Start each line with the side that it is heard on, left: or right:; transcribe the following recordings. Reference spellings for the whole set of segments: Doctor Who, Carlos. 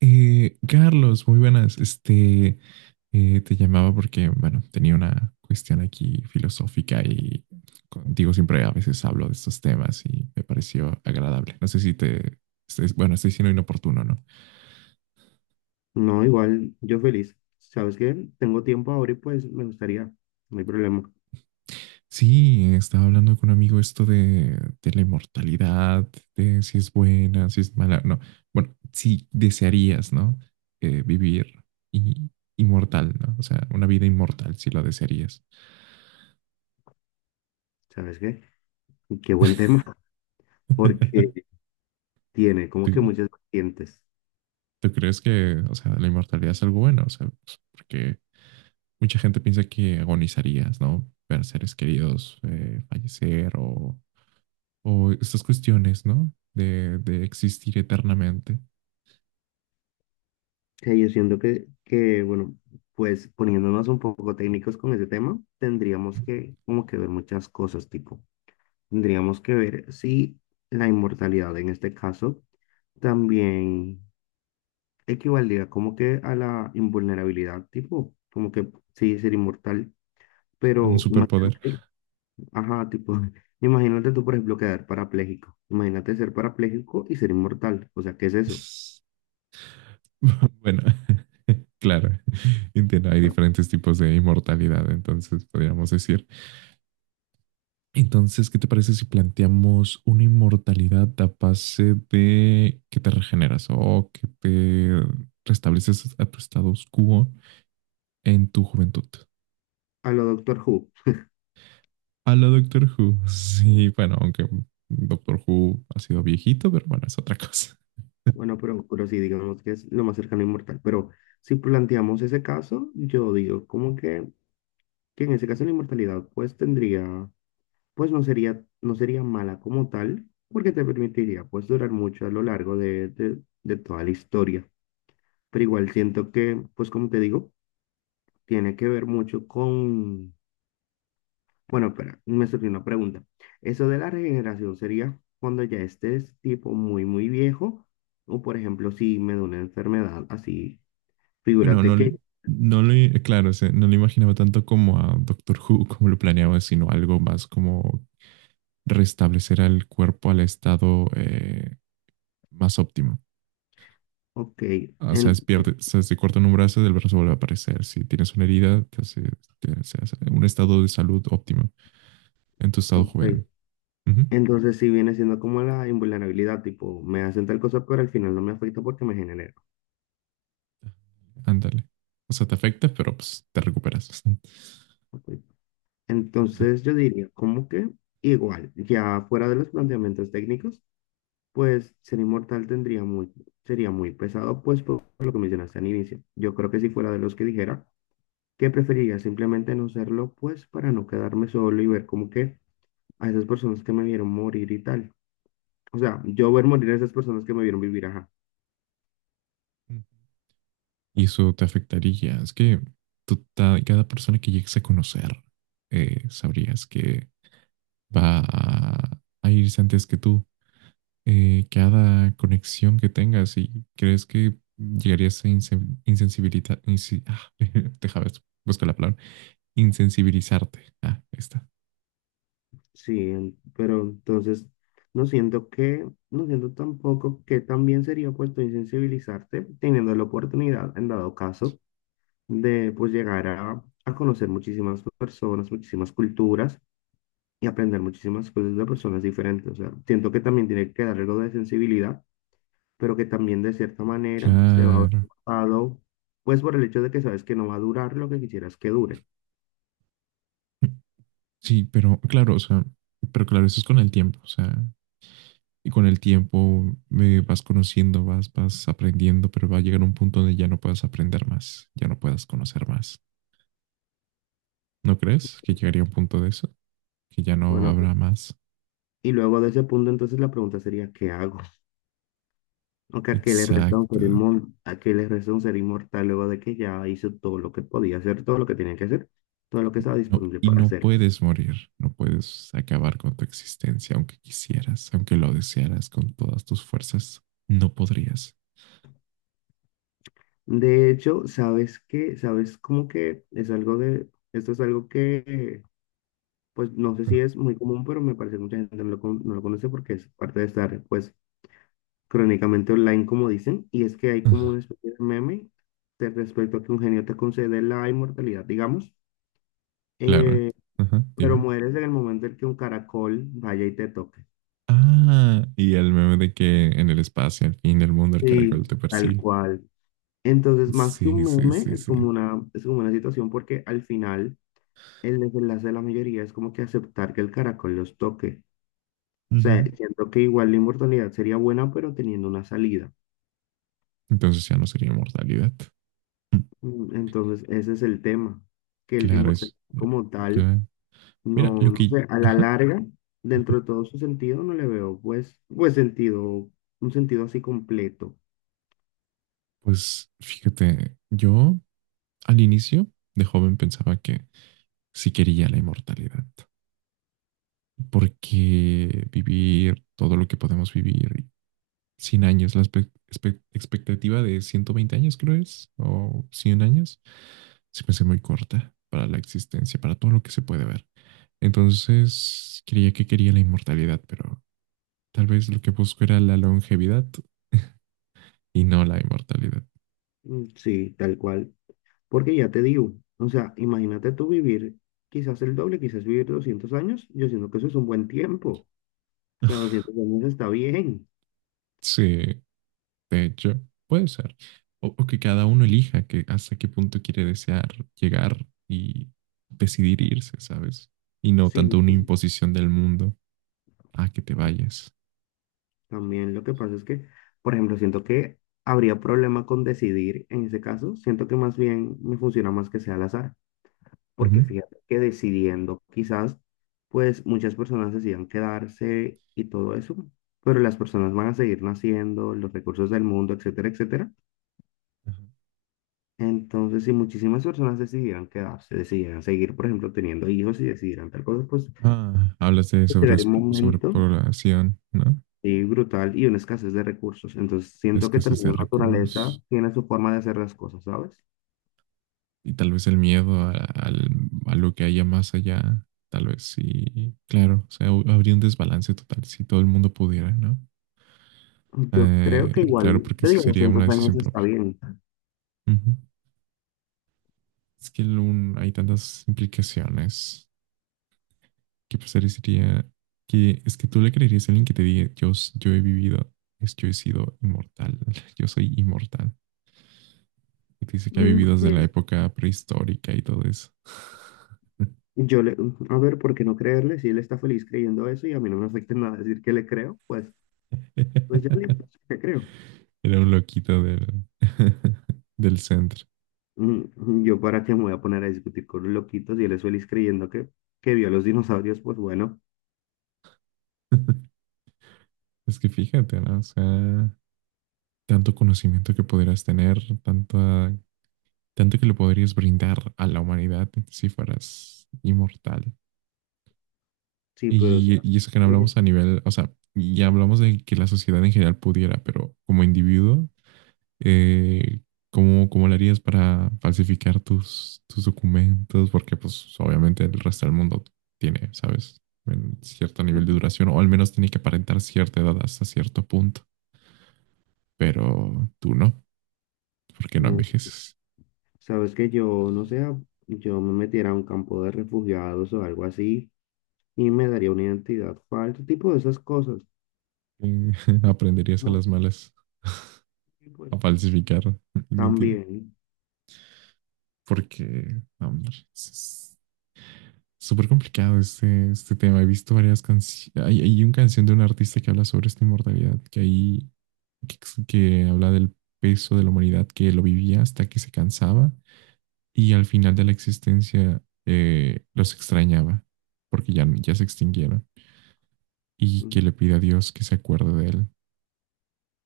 right: Carlos, muy buenas. Te llamaba porque, bueno, tenía una cuestión aquí filosófica y contigo siempre a veces hablo de estos temas y me pareció agradable. No sé si te, bueno, estoy siendo inoportuno, ¿no?
left: No, igual, yo feliz. ¿Sabes qué? Tengo tiempo ahora y pues me gustaría, no hay problema.
right: Sí, estaba hablando con un amigo esto de la inmortalidad, de si es buena, si es mala, no. Bueno, si desearías, ¿no? Vivir y, inmortal, ¿no? O sea, una vida inmortal, si lo desearías.
left: ¿Sabes qué? Qué buen tema, porque tiene como
right: ¿Tú,
left: que muchas vertientes.
right: ¿Tú crees que, o sea, ¿la inmortalidad es algo bueno? O sea, pues, porque mucha gente piensa que agonizarías, ¿no? Ver a seres queridos fallecer o estas cuestiones, ¿no? De existir eternamente.
left: Que yo siento que, bueno, pues poniéndonos un poco técnicos con ese tema, tendríamos que como que ver muchas cosas, tipo, tendríamos que ver si la inmortalidad en este caso también equivaldría como que a la invulnerabilidad, tipo, como que sí, ser inmortal,
right: Un
left: pero
right: superpoder.
left: imagínate. Ajá, tipo, imagínate tú, por ejemplo, quedar parapléjico. Imagínate ser parapléjico y ser inmortal. O sea, ¿qué es eso?
right: Bueno, claro, entiendo, hay
left: A
right: diferentes tipos de inmortalidad, entonces podríamos decir. Entonces, ¿qué te parece si planteamos una inmortalidad a base de que te regeneras o que te restableces a tu status quo en tu juventud?
left: a lo Doctor Who.
right: A la Doctor Who. Sí, bueno, aunque Doctor Who ha sido viejito, pero bueno, es otra cosa.
left: Bueno, pero sí, digamos que es lo más cercano a inmortal. Pero si planteamos ese caso, yo digo como que en ese caso la inmortalidad pues tendría, pues no sería mala como tal, porque te permitiría pues durar mucho a lo largo de toda la historia. Pero igual siento que, pues como te digo, tiene que ver mucho con. Bueno, espera, me surgió una pregunta. ¿Eso de la regeneración sería cuando ya estés tipo muy, muy viejo? O por ejemplo, si me da una enfermedad así,
right: Bueno,
left: figúrate
right: no,
left: que,
right: no lo, claro, o sea, no lo imaginaba tanto como a Doctor Who, como lo planeaba, sino algo más como restablecer al cuerpo al estado más óptimo.
left: ok,
right: O sea, es
left: en-
right: pierde, o sea, si cortan un brazo, el brazo vuelve a aparecer. Si tienes una herida, te hace un estado de salud óptimo en tu estado
left: ok,
right: joven. Ujú.
left: entonces si viene siendo como la invulnerabilidad, tipo, me hacen tal cosa, pero al final no me afecta porque me genera.
right: Ándale. O sea, te afecta, pero pues te recuperas.
left: Ok.
right: Ajá.
left: Entonces yo diría, como que igual, ya fuera de los planteamientos técnicos, pues ser inmortal tendría muy, sería muy pesado, pues por lo que mencionaste al inicio. Yo creo que si fuera de los que dijera que preferiría simplemente no serlo, pues para no quedarme solo y ver como que a esas personas que me vieron morir y tal. O sea, yo ver morir a esas personas que me vieron vivir, ajá.
right: Y eso te afectaría. Es que tú cada persona que llegues a conocer, sabrías que va a irse antes que tú. Cada conexión que tengas y crees que llegarías a déjame buscar la palabra, insensibilizarte. Ah, ahí está.
left: Sí, pero entonces no siento tampoco que también sería puesto insensibilizarte teniendo la oportunidad, en dado caso, de pues llegar a conocer muchísimas personas, muchísimas culturas y aprender muchísimas cosas de personas diferentes. O sea, siento que también tiene que dar algo de sensibilidad, pero que también de cierta manera se va a ver
right: Claro.
left: cortado, pues por el hecho de que sabes que no va a durar lo que quisieras que dure.
right: Sí, pero claro, o sea, pero claro, eso es con el tiempo, o sea, y con el tiempo vas conociendo, vas aprendiendo, pero va a llegar un punto donde ya no puedas aprender más, ya no puedas conocer más. ¿No crees que llegaría un punto de eso? Que ya no
left: Bueno,
right: habrá más.
left: y luego de ese punto, entonces la pregunta sería, ¿qué hago? O que a qué le resta un
right: Exacto.
left: ser inmortal, a qué le resta un ser inmortal luego de que ya hizo todo lo que podía hacer, todo lo que tenía que hacer, todo lo que estaba disponible
right: Y
left: para
right: no
left: hacer.
right: puedes morir, no puedes acabar con tu existencia, aunque quisieras, aunque lo desearas con todas tus fuerzas, no podrías.
left: De hecho, sabes qué, sabes cómo que es algo de, esto es algo que pues no sé
right: Ah,
left: si es muy común, pero me parece que mucha gente no lo conoce porque es parte de estar, pues, crónicamente online, como dicen, y es que hay como
right: ah,
left: una especie de meme de respecto a que un genio te concede la inmortalidad, digamos,
right: claro,
left: eh,
right: ajá,
left: pero
right: dime.
left: mueres en el momento en que un caracol vaya y te toque.
right: Ah, y el meme de que en el espacio, al fin del mundo, el caracol
left: Sí,
right: te
left: tal
right: persigue.
left: cual. Entonces, más que
right: Sí,
left: un
right: sí,
left: meme,
right: sí, sí.
left: es como una situación porque al final el desenlace de la mayoría es como que aceptar que el caracol los toque. O sea,
right: Ujú.
left: siento que igual la inmortalidad sería buena, pero teniendo una salida.
right: Entonces ya no sería inmortalidad. Mm.
left: Entonces, ese es el tema, que el
right: Claro,
left: importante
right: es.
left: como tal,
right: Claro. Mira,
left: no,
right: lo
left: no
right: que.
left: sé, a la
right: Ajá.
left: larga, dentro de todo su sentido, no le veo, pues, sentido, un sentido así completo.
right: Pues fíjate, yo al inicio de joven pensaba que si quería la inmortalidad. Porque vivir todo lo que podemos vivir, 100 años, la expectativa de 120 años creo es, o 100 años, se me hace muy corta para la existencia, para todo lo que se puede ver. Entonces, creía que quería la inmortalidad, pero tal vez lo que busco era la longevidad y no la inmortalidad.
left: Mm, sí, tal cual. Porque ya te digo, o sea, imagínate tú vivir quizás el doble, quizás vivir 200 años, yo siento que eso es un buen tiempo. O sea, 200 años está bien.
right: Sí, de hecho, puede ser. o que cada uno elija que hasta qué punto quiere desear llegar y decidir irse, ¿sabes? Y no tanto
left: Sí,
right: una imposición del mundo a que te vayas.
left: también lo que pasa es que, por ejemplo, siento que habría problema con decidir en ese caso. Siento que más bien me funciona más que sea al azar, porque
right: Ujú.
left: fíjate que decidiendo quizás, pues muchas personas decidan quedarse y todo eso, pero las personas van a seguir naciendo, los recursos del mundo, etcétera, etcétera.
right: Ajá.
left: Entonces, si muchísimas personas decidieran quedarse, decidieran seguir, por ejemplo, teniendo hijos y decidieran tal cosa, pues
right: Ah, hablas de
left: llegaría un momento
right: sobrepoblación, ¿no?
left: y brutal y una escasez de recursos. Entonces, siento que
right: Escasez
left: también
right: de
left: la naturaleza
right: recursos
left: tiene su forma de hacer las cosas, ¿sabes?
right: y tal vez el miedo a lo que haya más allá, tal vez sí, claro, o sea, habría un desbalance total si todo el mundo pudiera, ¿no?
left: Yo creo que
right: Claro,
left: igual,
right: porque
left: yo
right: esa
left: digo,
right: sería una
left: 200 años
right: decisión
left: está
right: propia.
left: bien.
right: Es que hay tantas implicaciones que parecería que es que tú le creerías a alguien que te diga, yo, yo he vivido, es yo he sido inmortal, yo soy inmortal. Y te dice que ha
left: Mm,
right: vivido desde la
left: yes.
right: época prehistórica y todo eso.
left: Yo le, a ver, ¿por qué no creerle? Si él está feliz creyendo eso y a mí no me afecta en nada decir que le creo, pues, ya listo, sí que creo.
right: Era un loquito del, del centro.
left: Mm, yo para qué me voy a poner a discutir con los loquitos y él es feliz creyendo que vio a los dinosaurios, pues bueno,
right: Es que fíjate, ¿no? O sea, tanto conocimiento que podrías tener, tanta, tanto que le podrías brindar a la humanidad si fueras inmortal.
left: sí, pero
right: Y,
left: ¿sabes
right: y eso que no
left: qué?
right: hablamos a nivel, o sea, ya hablamos de que la sociedad en general pudiera, pero como individuo, eh, ¿cómo lo harías para falsificar tus documentos? Porque pues obviamente el resto del mundo tiene, ¿sabes? En cierto nivel de
left: Mm.
right: duración, o al menos tiene que aparentar cierta edad hasta cierto punto, pero tú no, porque no
left: No.
right: envejeces.
left: Sabes que yo, no sé, yo me metiera a un campo de refugiados o algo así y me daría una identidad falsa, tipo de esas cosas.
right: Eh, Aprenderías a
left: Como,
right: las malas
left: y pues
right: a falsificar mentira
left: también,
right: porque, no, hombre, súper complicado este tema. He visto varias canciones. Hay una canción de un artista que habla sobre esta inmortalidad, que ahí, que, que habla del peso de la humanidad que lo vivía hasta que se cansaba y al final de la existencia los extrañaba porque ya se extinguieron y que
left: mm,
right: le pide a Dios que se acuerde de él,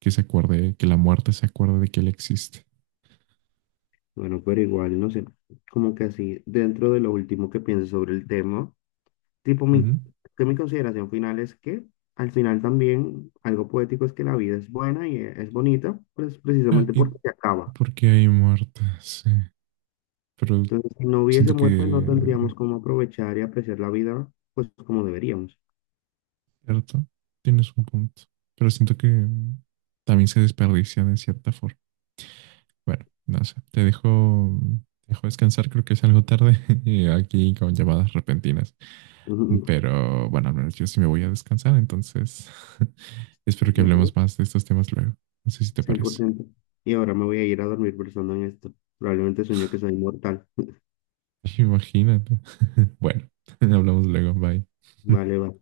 right: que se acuerde, que la muerte se acuerde de que él existe.
left: bueno, pero igual, no sé, como que así, dentro de lo último que pienso sobre el tema, tipo mi,
right: Ujú.
left: que mi consideración final es que al final también algo poético es que la vida es buena y es bonita, pues
right: Ah,
left: precisamente
right: ¿y
left: porque se acaba.
right: por qué hay muertas? Sí, pero
left: Entonces, si no hubiese
right: siento
left: muerte, no
right: que
left: tendríamos cómo aprovechar y apreciar la vida, pues como deberíamos.
right: cierto, tienes un punto, pero siento que mm, también se desperdicia de cierta forma. Bueno, no sé, te dejo descansar, creo que es algo tarde y aquí con llamadas repentinas, pero bueno, al menos yo sí me voy a descansar, entonces espero que
left: Claro,
right: hablemos más de estos temas luego. No sé si te
left: cien por
right: parece.
left: ciento. Y ahora me voy a ir a dormir pensando en esto. Probablemente sueño que soy inmortal.
right: Imagínate. Bueno, hablamos luego, bye.
left: Vale, vale.